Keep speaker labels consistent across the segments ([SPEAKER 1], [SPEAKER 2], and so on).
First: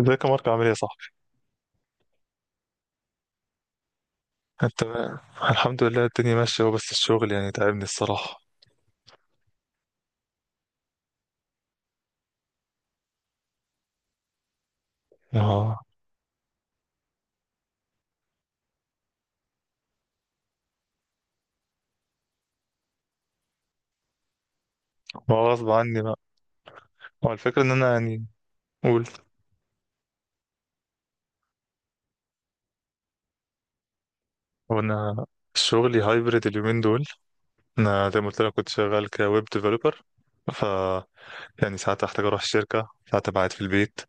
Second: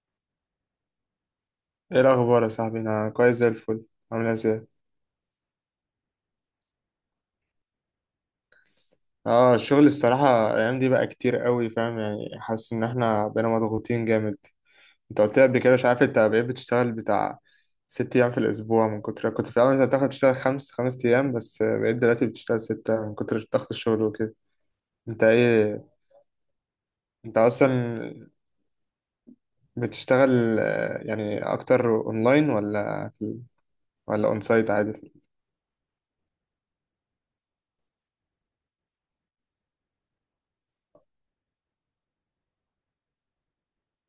[SPEAKER 1] ازيك يا مارك، عامل ايه يا صاحبي؟
[SPEAKER 2] ايه الاخبار يا صاحبي، انا كويس زي الفل. عامل ازاي؟
[SPEAKER 1] انت؟ الحمد لله، الدنيا ماشيه، وبس الشغل يعني تعبني الصراحه.
[SPEAKER 2] اه، الشغل الصراحه الايام دي بقى كتير قوي، فاهم يعني، حاسس ان احنا بقينا مضغوطين جامد. انت قلت لي قبل كده،
[SPEAKER 1] ما
[SPEAKER 2] مش عارف، انت بقيت بتشتغل بتاع 6 ايام في الاسبوع من كتر، كنت في الاول انت بتاخد تشتغل خمس ايام بس بقيت دلوقتي بتشتغل سته من كتر ضغط الشغل وكده. انت
[SPEAKER 1] ما هو غصب
[SPEAKER 2] ايه؟
[SPEAKER 1] عني بقى. هو
[SPEAKER 2] انت
[SPEAKER 1] الفكره ان انا يعني.
[SPEAKER 2] اصلا
[SPEAKER 1] قول.
[SPEAKER 2] بتشتغل يعني اكتر اونلاين ولا في، ولا اون سايت
[SPEAKER 1] هو
[SPEAKER 2] عادي؟
[SPEAKER 1] انا شغلي هايبرد اليومين دول. انا زي ما قلت لك كنت شغال كويب ديفلوبر، ف يعني ساعات احتاج اروح الشركه، ساعات أبقى قاعد في البيت،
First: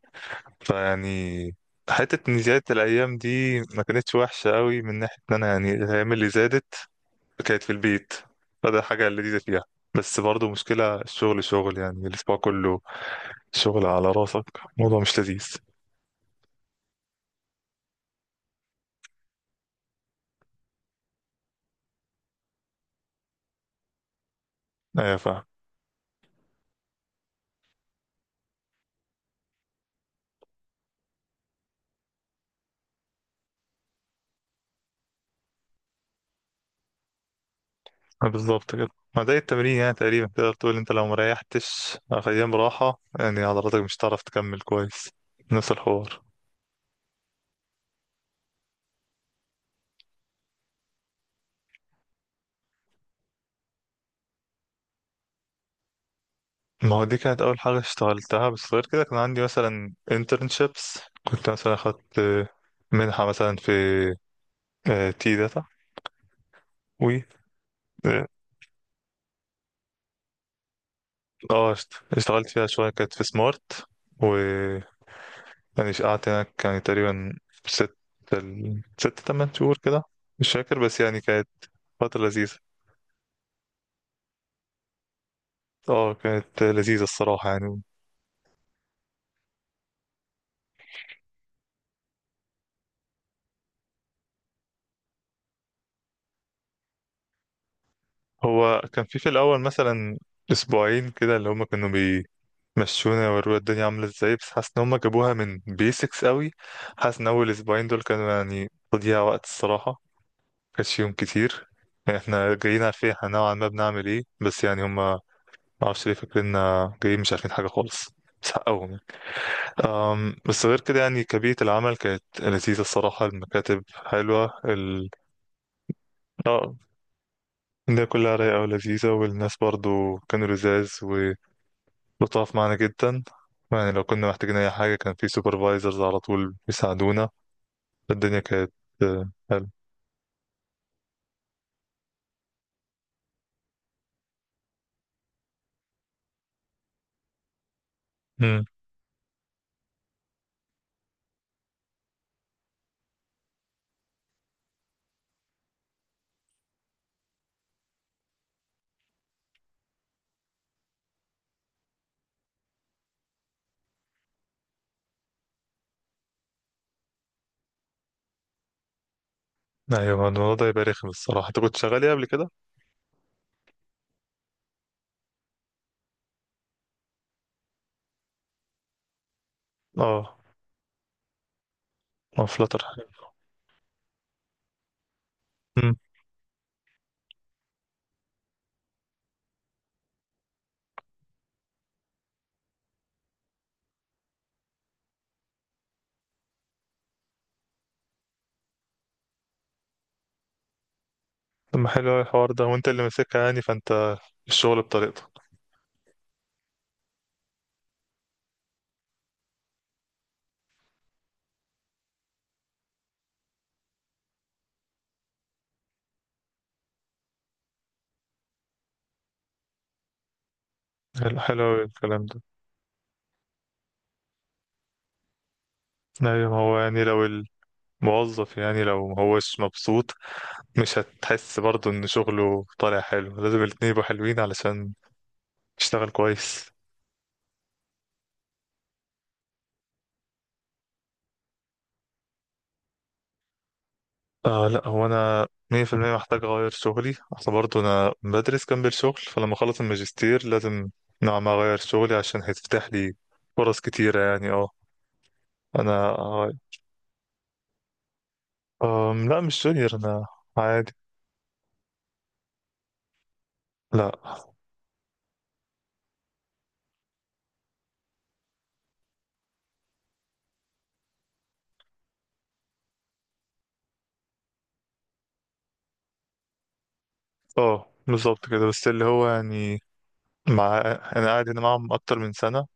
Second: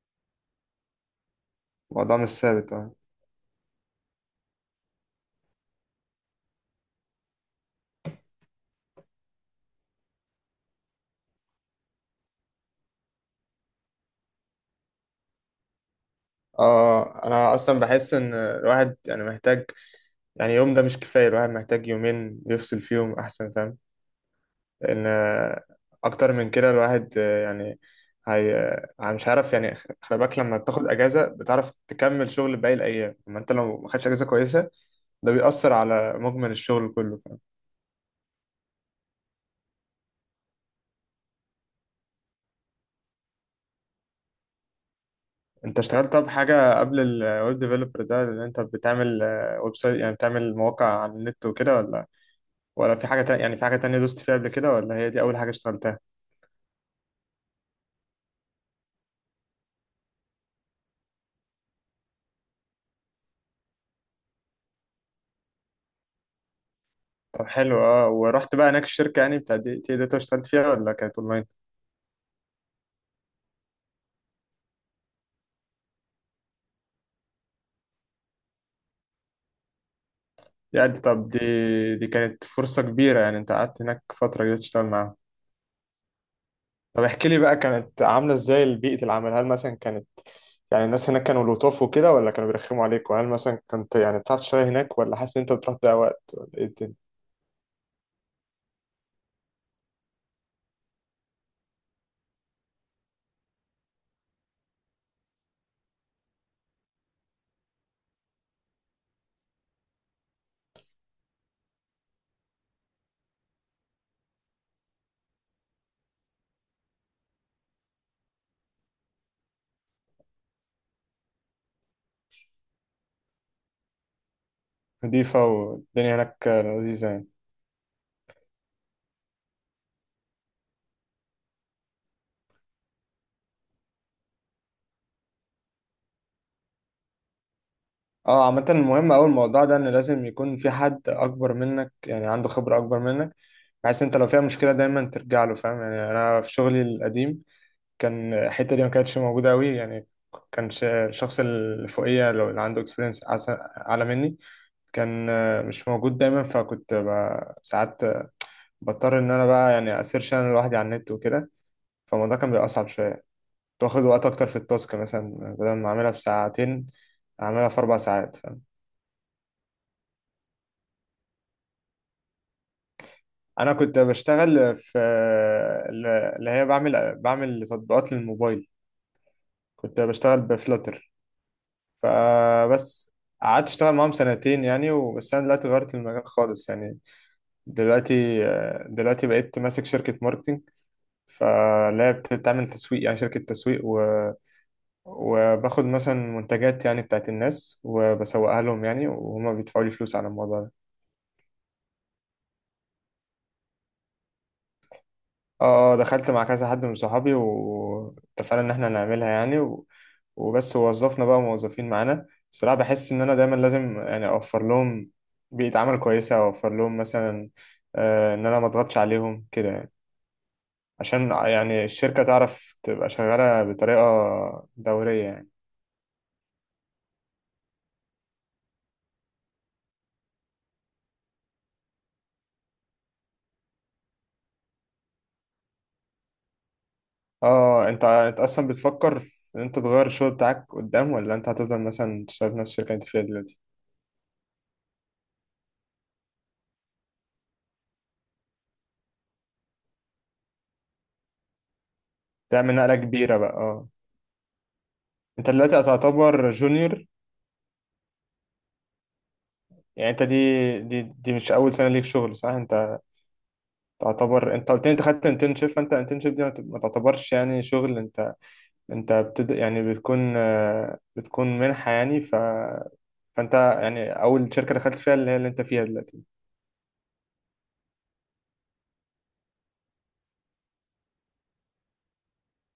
[SPEAKER 1] فيعني
[SPEAKER 2] الموضوع مش
[SPEAKER 1] حته ان زياده
[SPEAKER 2] ثابت، اه.
[SPEAKER 1] الايام دي ما كانتش وحشه قوي من ناحيه ان انا يعني الايام اللي زادت كانت في البيت، فده حاجه لذيذه فيها. بس برضه مشكلة الشغل شغل يعني الأسبوع كله، شغل على راسك موضوع مش لذيذ.
[SPEAKER 2] اه، انا اصلا بحس ان الواحد يعني محتاج، يعني يوم ده مش كفاية، الواحد محتاج يومين يفصل فيهم أحسن، فاهم؟ لأن
[SPEAKER 1] ايوه، فاهم.
[SPEAKER 2] أكتر من كده الواحد يعني، هي مش عارف يعني، خلي بالك لما بتاخد أجازة بتعرف تكمل شغل باقي الأيام، أما أنت لو ما خدتش أجازة كويسة ده بيأثر على مجمل الشغل كله، فاهم؟
[SPEAKER 1] بالظبط كده. ما ده التمرين، يعني تقريبا تقدر تقول انت لو مريحتش ايام راحة، يعني عضلاتك مش هتعرف تكمل كويس. نفس
[SPEAKER 2] أنت اشتغلت
[SPEAKER 1] الحوار.
[SPEAKER 2] طب حاجة قبل الويب ديفلوبر ده اللي أنت بتعمل؟ ويب سايت يعني بتعمل مواقع على النت وكده، ولا، ولا في حاجة تانية؟ يعني في حاجة تانية دوست فيها قبل كده، ولا هي دي أول حاجة اشتغلتها؟
[SPEAKER 1] ما هو دي كانت اول حاجة اشتغلتها، بس غير كده كان عندي مثلا internships. كنت مثلا اخدت منحة مثلا في تي داتا و...
[SPEAKER 2] طب حلو، اه،
[SPEAKER 1] اه،
[SPEAKER 2] ورحت بقى هناك الشركة يعني بتاع دي تي داتا، اشتغلت فيها ولا كانت اونلاين؟
[SPEAKER 1] اشتغلت فيها شوية، كانت في سمارت، يعني شقعت هناك يعني تقريبا ست ست تمن شهور كده، مش فاكر،
[SPEAKER 2] يعني
[SPEAKER 1] بس يعني
[SPEAKER 2] طب دي
[SPEAKER 1] كانت
[SPEAKER 2] دي
[SPEAKER 1] فترة
[SPEAKER 2] كانت
[SPEAKER 1] لذيذة.
[SPEAKER 2] فرصة كبيرة يعني، انت قعدت هناك فترة كده تشتغل معاهم.
[SPEAKER 1] اه، كانت لذيذة
[SPEAKER 2] طب احكي لي
[SPEAKER 1] الصراحة
[SPEAKER 2] بقى،
[SPEAKER 1] يعني.
[SPEAKER 2] كانت عاملة ازاي بيئة العمل؟ هل مثلا كانت يعني الناس هناك كانوا لطاف وكده، ولا كانوا بيرخموا عليك؟ وهل مثلا كنت يعني بتعرف تشتغل هناك، ولا حاسس ان انت بتروح تضيع وقت، ولا ايه الدنيا؟
[SPEAKER 1] هو كان في الأول مثلا أسبوعين كده، اللي هما كانوا بيمشونا ويوروا الدنيا عاملة ازاي، بس حاسس إن هما جابوها من بيسكس قوي. حاسس إن أول أسبوعين دول كانوا يعني تضييع وقت الصراحة. مكانش يوم كتير، يعني احنا جايين عارفين احنا نوعا ما بنعمل ايه، بس يعني هما معرفش ليه فاكريننا جايين مش عارفين حاجة خالص. بس حقهم يعني. بس غير كده يعني كبيئة العمل كانت لذيذة الصراحة، المكاتب حلوة، ال...
[SPEAKER 2] نضيفة والدنيا هناك
[SPEAKER 1] اه،
[SPEAKER 2] لذيذة يعني.
[SPEAKER 1] الدنيا كلها رايقة ولذيذة، والناس برضو كانوا لذاذ ولطاف معانا جدا. يعني لو كنا محتاجين أي حاجة كان في سوبرفايزرز على طول بيساعدونا. الدنيا
[SPEAKER 2] اه، عامة
[SPEAKER 1] كانت
[SPEAKER 2] المهم أوي الموضوع ده،
[SPEAKER 1] حلوة.
[SPEAKER 2] إن لازم يكون في حد أكبر منك يعني، عنده خبرة أكبر منك، بحيث أنت لو فيها مشكلة دايما ترجع له، فاهم يعني؟ أنا في شغلي القديم كان
[SPEAKER 1] أمم،
[SPEAKER 2] الحتة دي ما كانتش موجودة أوي يعني. كان الشخص اللي فوقيا، لو اللي عنده اكسبيرينس أعلى مني، كان مش موجود دايما، فكنت ساعات بضطر إن أنا بقى يعني أسيرش أنا لوحدي على النت وكده، فالموضوع كان بيبقى أصعب شوية. كنت واخد وقت أكتر في التاسك، مثلا بدل ما أعملها في ساعتين أعملها في 4 ساعات.
[SPEAKER 1] أيوة، الموضوع ده يبقى رخم الصراحة. أنت كنت شغال إيه قبل كده؟
[SPEAKER 2] انا كنت بشتغل في، اللي هي بعمل تطبيقات للموبايل، كنت
[SPEAKER 1] اه.
[SPEAKER 2] بشتغل بفلاتر،
[SPEAKER 1] اه، فلاتر حلو.
[SPEAKER 2] فبس. قعدت اشتغل معاهم سنتين يعني وبس، انا دلوقتي غيرت
[SPEAKER 1] أمم،
[SPEAKER 2] المجال خالص يعني. دلوقتي دلوقتي بقيت ماسك شركة ماركتينج، فاللي هي بتعمل تسويق يعني شركة تسويق، و، وباخد مثلا منتجات يعني بتاعت الناس وبسوقها لهم يعني، وهما بيدفعوا لي فلوس على الموضوع ده.
[SPEAKER 1] طب ما حلو أوي الحوار ده، وأنت اللي ماسكها يعني، فأنت الشغل بطريقتك.
[SPEAKER 2] اه، دخلت مع كذا حد من صحابي واتفقنا ان احنا نعملها يعني، و، وبس وظفنا بقى موظفين معانا. الصراحة بحس ان انا دايما لازم يعني اوفر لهم بيئة عمل كويسة، اوفر لهم مثلا آه ان انا ما اضغطش عليهم كده يعني، عشان
[SPEAKER 1] حلو، حلو أوي
[SPEAKER 2] يعني الشركة
[SPEAKER 1] الكلام ده.
[SPEAKER 2] تعرف تبقى شغالة بطريقة دورية يعني.
[SPEAKER 1] أيوة، هو يعني لو موظف، يعني لو مهوش مبسوط مش هتحس برضه ان شغله طالع حلو، لازم الاتنين يبقوا حلوين علشان تشتغل كويس.
[SPEAKER 2] اه، انت اصلا بتفكر في ان انت تغير الشغل بتاعك قدام، ولا انت هتفضل مثلا تشتغل في نفس الشركة اللي انت فيها دلوقتي؟
[SPEAKER 1] لا، هو انا 100% محتاج اغير شغلي، اصل برضه انا بدرس جنب الشغل، فلما اخلص الماجستير لازم نوعا ما اغير شغلي عشان
[SPEAKER 2] تعمل
[SPEAKER 1] هيتفتح
[SPEAKER 2] نقلة
[SPEAKER 1] لي
[SPEAKER 2] كبيرة بقى،
[SPEAKER 1] فرص
[SPEAKER 2] اه.
[SPEAKER 1] كتيرة يعني. اه،
[SPEAKER 2] انت دلوقتي
[SPEAKER 1] انا.
[SPEAKER 2] هتعتبر جونيور؟
[SPEAKER 1] لا، مش جونيور،
[SPEAKER 2] يعني انت
[SPEAKER 1] انا
[SPEAKER 2] دي
[SPEAKER 1] عادي.
[SPEAKER 2] دي دي مش اول سنه ليك شغل، صح؟ انت
[SPEAKER 1] لا.
[SPEAKER 2] تعتبر، انت قلت لي انت خدت انترنشيب، فانت انترنشيب دي ما تعتبرش يعني شغل. انت يعني بتكون بتكون منحه يعني، ف، فانت يعني اول شركه دخلت فيها اللي هي اللي انت فيها دلوقتي.
[SPEAKER 1] اه، بالظبط كده، بس اللي هو يعني. مع انا قاعد هنا معاهم اكتر من سنة،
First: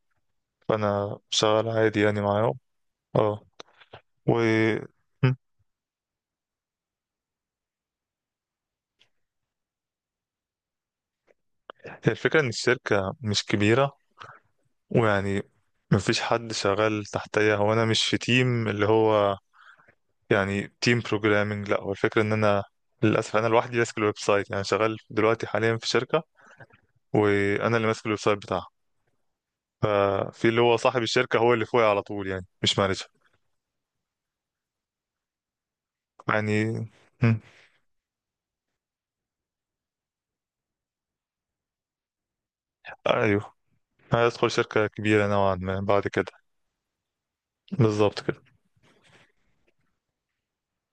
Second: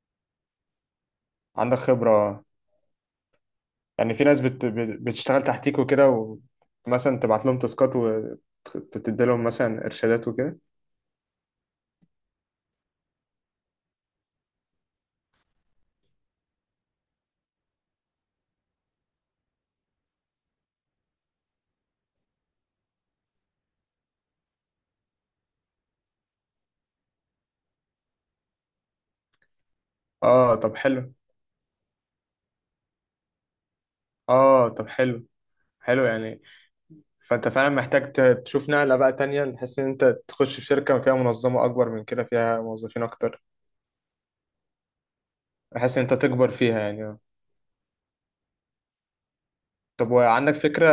[SPEAKER 1] فانا شغال
[SPEAKER 2] عندك
[SPEAKER 1] عادي يعني
[SPEAKER 2] خبره
[SPEAKER 1] معاهم. اه.
[SPEAKER 2] يعني. في
[SPEAKER 1] و
[SPEAKER 2] ناس
[SPEAKER 1] م.
[SPEAKER 2] بتشتغل تحتيك وكده، ومثلا تبعت لهم تاسكات، وتدي لهم مثلا ارشادات وكده.
[SPEAKER 1] هي الفكرة ان الشركة مش كبيرة، ويعني مفيش حد شغال تحتيا، هو انا مش في تيم اللي هو يعني تيم بروجرامنج، لا هو الفكرة ان انا للاسف انا لوحدي ماسك الويب سايت، يعني شغال دلوقتي حاليا في شركة، وانا اللي ماسك الويب سايت بتاعها، في
[SPEAKER 2] اه
[SPEAKER 1] اللي هو
[SPEAKER 2] طب
[SPEAKER 1] صاحب
[SPEAKER 2] حلو.
[SPEAKER 1] الشركة هو اللي فوقي على طول، يعني مش مانجر.
[SPEAKER 2] اه طب حلو، حلو يعني.
[SPEAKER 1] يعني. م.
[SPEAKER 2] فانت فعلا محتاج تشوف نقله بقى تانية، بحيث ان انت تخش في شركه فيها منظمه اكبر من كده، فيها موظفين اكتر،
[SPEAKER 1] ايوه، هيدخل شركة كبيرة نوعا ما
[SPEAKER 2] بحيث ان
[SPEAKER 1] بعد
[SPEAKER 2] انت
[SPEAKER 1] كده.
[SPEAKER 2] تكبر فيها يعني، آه.
[SPEAKER 1] بالظبط كده.
[SPEAKER 2] طب وعندك فكره،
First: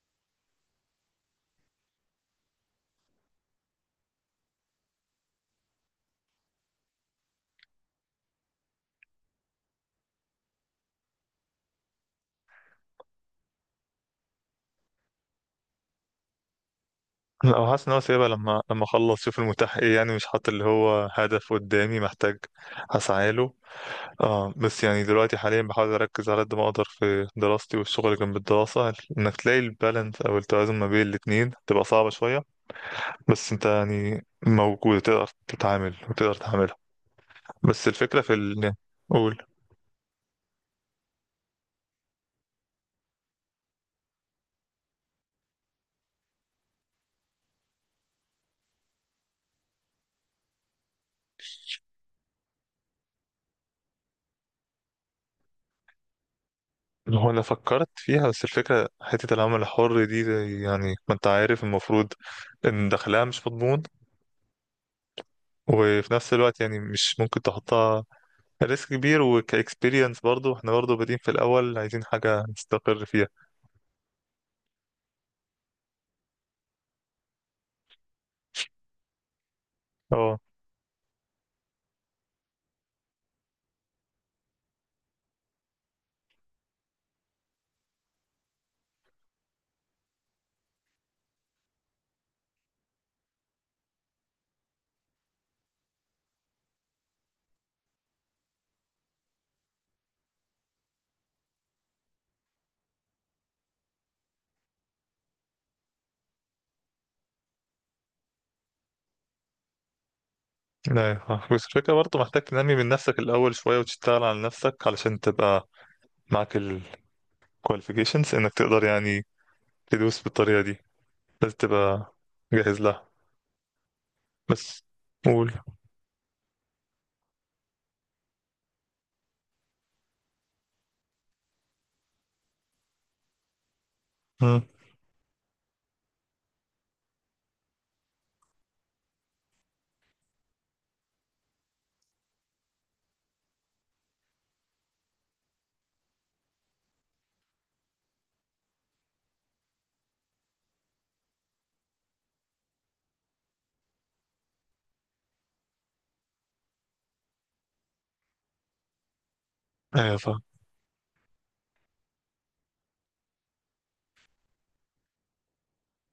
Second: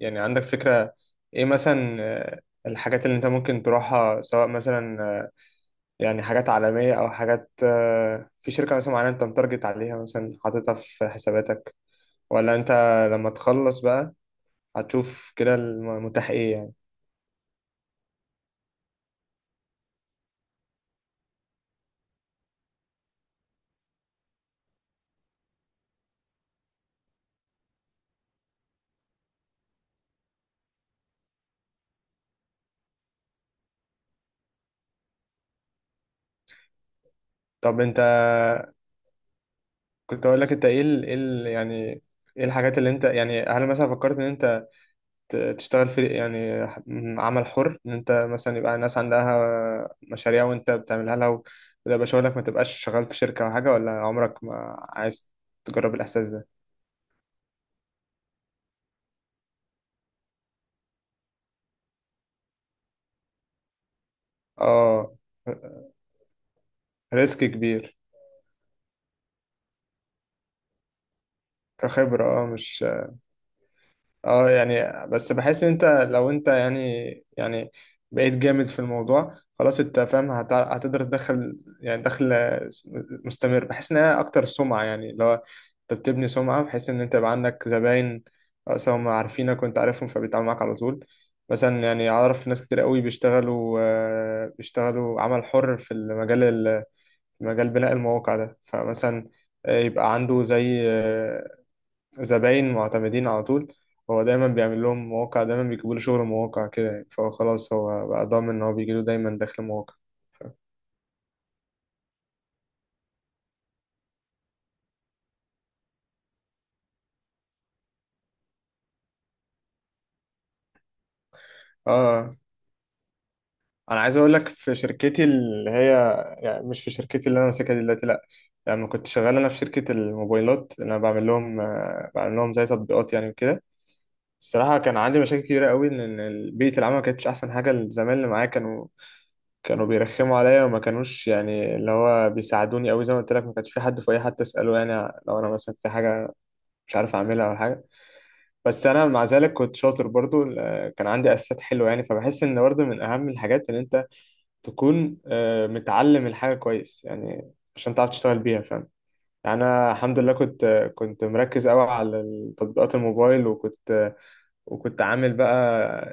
[SPEAKER 2] يعني عندك فكره، ايه مثلا الحاجات اللي انت ممكن تروحها؟ سواء مثلا يعني حاجات عالميه او حاجات في شركه مثلا معينه انت متارجت عليها مثلا حاططها في حساباتك، ولا انت لما تخلص بقى هتشوف كده المتاح ايه يعني؟
[SPEAKER 1] لا، هو حاسس ان هو سايبها، لما اخلص شوف المتاح ايه يعني، مش حاطط اللي هو هدف قدامي محتاج اسعى له. اه، بس يعني دلوقتي حاليا بحاول اركز على قد ما اقدر في دراستي، والشغل جنب الدراسة انك تلاقي البالانس او التوازن ما بين الاتنين تبقى صعبة شوية، بس انت يعني موجود تقدر تتعامل وتقدر تعملها.
[SPEAKER 2] طب
[SPEAKER 1] بس
[SPEAKER 2] انت،
[SPEAKER 1] الفكرة في ال قول.
[SPEAKER 2] كنت اقول لك انت ايه ال، إيه ال، يعني ايه الحاجات اللي انت يعني، هل مثلا فكرت ان انت تشتغل في يعني عمل حر؟ ان انت مثلا يبقى الناس عندها مشاريع وانت بتعملها لها وده شغلك، ما تبقاش شغال في شركة او حاجة، ولا عمرك ما عايز تجرب الاحساس ده؟
[SPEAKER 1] هو انا فكرت فيها، بس الفكرة حتة العمل الحر دي يعني ما انت عارف المفروض ان دخلها مش مضمون،
[SPEAKER 2] اه،
[SPEAKER 1] وفي نفس الوقت يعني مش ممكن
[SPEAKER 2] ريسك كبير.
[SPEAKER 1] تحطها، ريسك كبير وكاكسبيرينس، برضو احنا برضو بادئين في الاول عايزين
[SPEAKER 2] كخبرة،
[SPEAKER 1] حاجه
[SPEAKER 2] اه، مش،
[SPEAKER 1] نستقر فيها.
[SPEAKER 2] اه يعني، بس بحس ان انت لو انت يعني، يعني بقيت جامد في الموضوع خلاص انت فاهم،
[SPEAKER 1] اه.
[SPEAKER 2] هتقدر تدخل يعني دخل مستمر. بحس انها اكتر سمعة يعني، لو انت بتبني سمعة بحيث ان انت يبقى عندك زباين، سواء هم عارفينك وانت عارفهم فبيتعاملوا معاك على طول. مثلا يعني اعرف ناس كتير قوي بيشتغلوا، بيشتغلوا عمل حر في مجال بناء المواقع ده، فمثلا يبقى عنده زي زباين معتمدين على طول، هو دايما بيعمل لهم مواقع، دايما بيجيبوا له شغل مواقع كده يعني، فهو خلاص هو بقى ضامن ان هو بيجي له دايما دخل مواقع.
[SPEAKER 1] لا ينفع. بس الفكره برضو محتاج تنمي من نفسك الاول شويه، وتشتغل على نفسك علشان تبقى معاك الكواليفيكيشنز انك تقدر يعني تدوس بالطريقه دي، لازم
[SPEAKER 2] اه،
[SPEAKER 1] تبقى
[SPEAKER 2] آه.
[SPEAKER 1] جاهز لها.
[SPEAKER 2] انا عايز اقول لك في
[SPEAKER 1] بس.
[SPEAKER 2] شركتي
[SPEAKER 1] قول.
[SPEAKER 2] اللي هي، يعني مش في شركتي اللي انا ماسكها دلوقتي لا، يعني لما كنت شغال انا في شركة الموبايلات اللي انا بعمل لهم، بعمل لهم زي تطبيقات يعني وكده،
[SPEAKER 1] مم.
[SPEAKER 2] الصراحة كان عندي مشاكل كبيرة قوي، لأن بيئة العمل ما كانتش أحسن حاجة، الزمايل اللي معايا كانوا، كانوا بيرخموا عليا وما كانوش يعني اللي هو بيساعدوني قوي، زي ما قلت لك ما كانش في حد، في اي حد اساله يعني لو انا مثلا في حاجه مش عارف اعملها او حاجه. بس انا مع ذلك كنت شاطر برضو، كان عندي اساسات حلوه يعني، فبحس ان برضو من اهم الحاجات ان انت تكون متعلم الحاجه كويس يعني عشان تعرف تشتغل بيها، فاهم يعني؟ انا
[SPEAKER 1] ايوه،
[SPEAKER 2] الحمد لله
[SPEAKER 1] فاهم.
[SPEAKER 2] كنت، كنت مركز قوي على تطبيقات الموبايل، وكنت وكنت عامل بقى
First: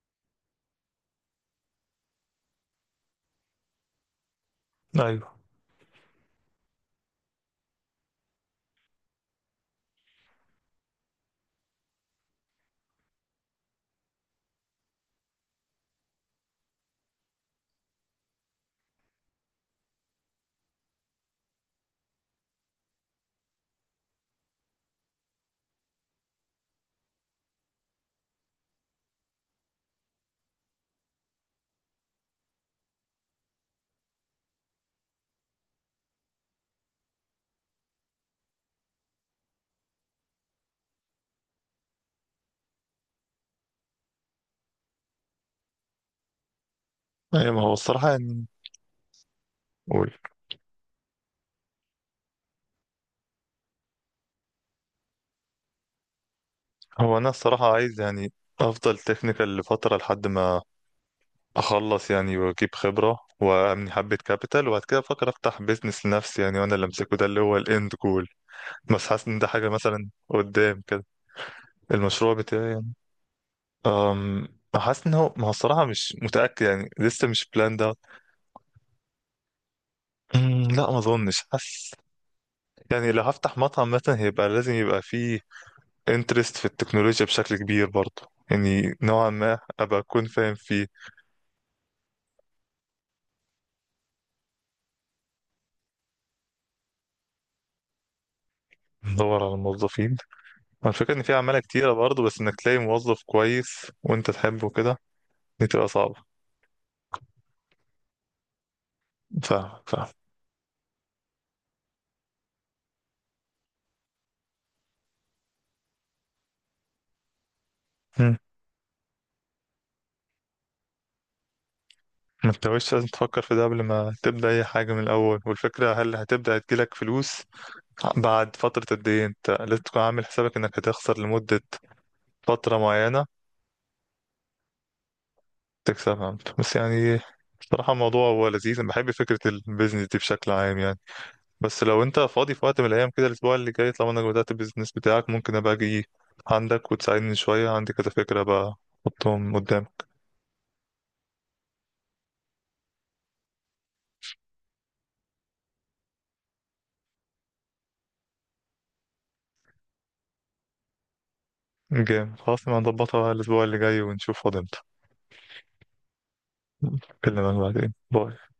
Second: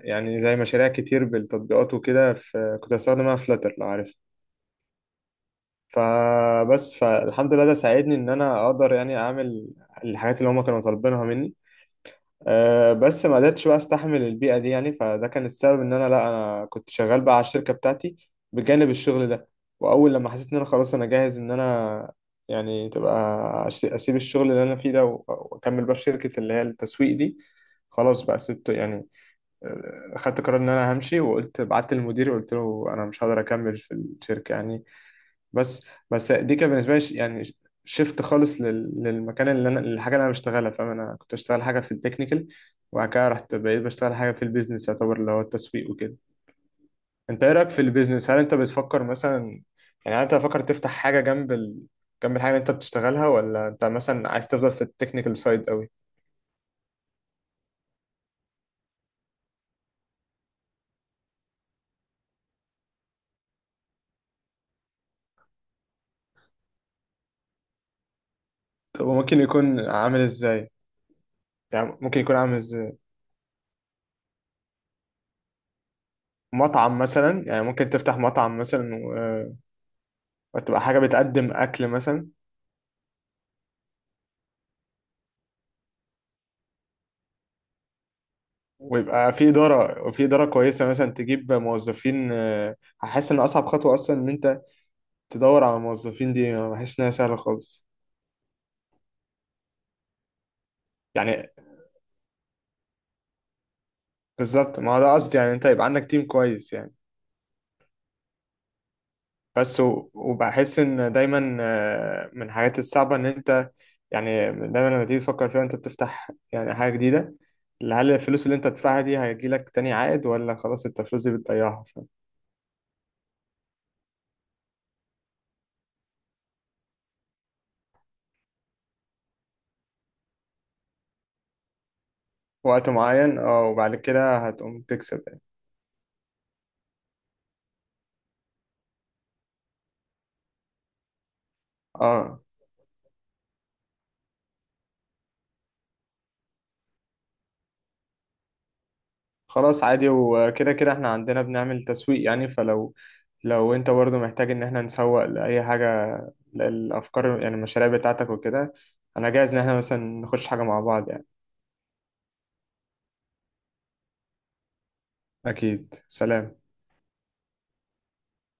[SPEAKER 2] يعني زي مشاريع كتير بالتطبيقات وكده، في كنت بستخدمها فلاتر لو عارف،
[SPEAKER 1] ايوه.
[SPEAKER 2] فبس، فالحمد لله ده ساعدني ان انا اقدر يعني اعمل الحاجات اللي هما كانوا طالبينها مني. أه بس ما قدرتش بقى استحمل البيئة دي يعني، فده كان السبب ان انا، لا، انا كنت شغال بقى على الشركة بتاعتي بجانب الشغل ده، واول لما حسيت ان انا خلاص انا جاهز ان انا يعني تبقى، اسيب الشغل اللي انا فيه ده واكمل بقى في شركة اللي هي التسويق دي، خلاص بقى سبت يعني، خدت قرار ان انا همشي، وقلت، بعت للمدير وقلت له انا مش هقدر اكمل في الشركة يعني. بس، بس دي كان بالنسبه لي يعني شفت خالص للمكان اللي انا، للحاجه اللي انا بشتغلها، فاهم؟ انا كنت بشتغل حاجه في التكنيكال، وبعد كده رحت بقيت بشتغل حاجه في البيزنس يعتبر اللي هو التسويق وكده. انت ايه
[SPEAKER 1] ايوه، ما
[SPEAKER 2] رايك
[SPEAKER 1] هو
[SPEAKER 2] في
[SPEAKER 1] الصراحه
[SPEAKER 2] البيزنس؟ هل
[SPEAKER 1] يعني.
[SPEAKER 2] انت بتفكر مثلا
[SPEAKER 1] قول.
[SPEAKER 2] يعني انت بتفكر تفتح حاجه جنب ال، جنب الحاجه اللي انت بتشتغلها، ولا انت مثلا عايز تفضل في التكنيكال سايد قوي؟
[SPEAKER 1] هو انا الصراحه عايز يعني افضل تكنيكال لفتره لحد ما اخلص يعني، واجيب خبرة وابني حبة كابيتال، وبعد كده افكر افتح بيزنس لنفسي يعني، وانا اللي امسكه، ده اللي هو الاند جول،
[SPEAKER 2] طب
[SPEAKER 1] بس حاسس ان
[SPEAKER 2] وممكن
[SPEAKER 1] ده حاجة
[SPEAKER 2] يكون
[SPEAKER 1] مثلا
[SPEAKER 2] عامل ازاي؟
[SPEAKER 1] قدام كده.
[SPEAKER 2] يعني ممكن
[SPEAKER 1] المشروع
[SPEAKER 2] يكون عامل
[SPEAKER 1] بتاعي يعني.
[SPEAKER 2] ازاي؟
[SPEAKER 1] أم حاسس ان هو، ما هو الصراحة مش متأكد يعني،
[SPEAKER 2] مطعم
[SPEAKER 1] لسه
[SPEAKER 2] مثلا
[SPEAKER 1] مش
[SPEAKER 2] يعني،
[SPEAKER 1] بلان
[SPEAKER 2] ممكن
[SPEAKER 1] ده.
[SPEAKER 2] تفتح مطعم مثلا و، وتبقى
[SPEAKER 1] لا، ما
[SPEAKER 2] حاجه
[SPEAKER 1] اظنش.
[SPEAKER 2] بتقدم اكل
[SPEAKER 1] حاسس
[SPEAKER 2] مثلا،
[SPEAKER 1] يعني لو هفتح مطعم مثلا هيبقى لازم يبقى فيه انترست في التكنولوجيا بشكل كبير برضه، يعني نوعا
[SPEAKER 2] ويبقى في
[SPEAKER 1] ما ابقى
[SPEAKER 2] إدارة، في
[SPEAKER 1] اكون
[SPEAKER 2] إدارة
[SPEAKER 1] فاهم
[SPEAKER 2] كويسة،
[SPEAKER 1] فيه.
[SPEAKER 2] مثلا تجيب موظفين، هحس إن أصعب خطوة أصلا إن أنت تدور على الموظفين دي، أنا بحس إنها سهلة خالص
[SPEAKER 1] ادور على موظفين. هو الفكرة إن في
[SPEAKER 2] يعني.
[SPEAKER 1] عمالة كتيرة برضه، بس إنك تلاقي موظف كويس وأنت تحبه
[SPEAKER 2] بالظبط ما
[SPEAKER 1] كده
[SPEAKER 2] هو ده قصدي يعني، أنت
[SPEAKER 1] دي
[SPEAKER 2] يبقى
[SPEAKER 1] تبقى
[SPEAKER 2] عندك
[SPEAKER 1] صعبة.
[SPEAKER 2] تيم كويس يعني. بس
[SPEAKER 1] فاهمك، فاهم.
[SPEAKER 2] وبحس إن دايما، من الحاجات الصعبة إن أنت يعني دايما لما تيجي تفكر فيها أنت بتفتح يعني حاجة جديدة، هل
[SPEAKER 1] مم.
[SPEAKER 2] الفلوس اللي أنت هتدفعها دي هيجيلك تاني عائد، ولا خلاص أنت الفلوس دي بتضيعها في
[SPEAKER 1] ما انتش لازم تفكر في ده قبل ما تبدأ أي حاجة من الأول، والفكرة هل هتبدأ تجيلك فلوس بعد فترة قد إيه؟ أنت لازم تكون عامل حسابك إنك هتخسر لمدة فترة
[SPEAKER 2] وقت
[SPEAKER 1] معينة،
[SPEAKER 2] معين، أه وبعد كده هتقوم تكسب يعني.
[SPEAKER 1] تكسبها أنت. بس يعني بصراحة الموضوع هو لذيذ، أنا بحب فكرة البيزنس دي بشكل عام يعني. بس لو انت
[SPEAKER 2] اه،
[SPEAKER 1] فاضي في وقت من الايام كده الاسبوع اللي جاي، طالما انك بدأت البيزنس بتاعك، ممكن ابقى اجي عندك وتساعدني شوية، عندي كذا فكرة بقى احطهم
[SPEAKER 2] خلاص
[SPEAKER 1] قدام.
[SPEAKER 2] عادي، وكده كده احنا عندنا بنعمل تسويق يعني، فلو، لو انت برضو محتاج ان احنا نسوق لأي حاجة، للأفكار يعني، المشاريع بتاعتك وكده، انا جاهز ان احنا مثلا نخش حاجة مع بعض يعني.
[SPEAKER 1] جامد، خلاص نبقى نظبطها الاسبوع اللي جاي ونشوف فاضي امتى.
[SPEAKER 2] اكيد، سلام.
[SPEAKER 1] اكلمك بعدين، باي.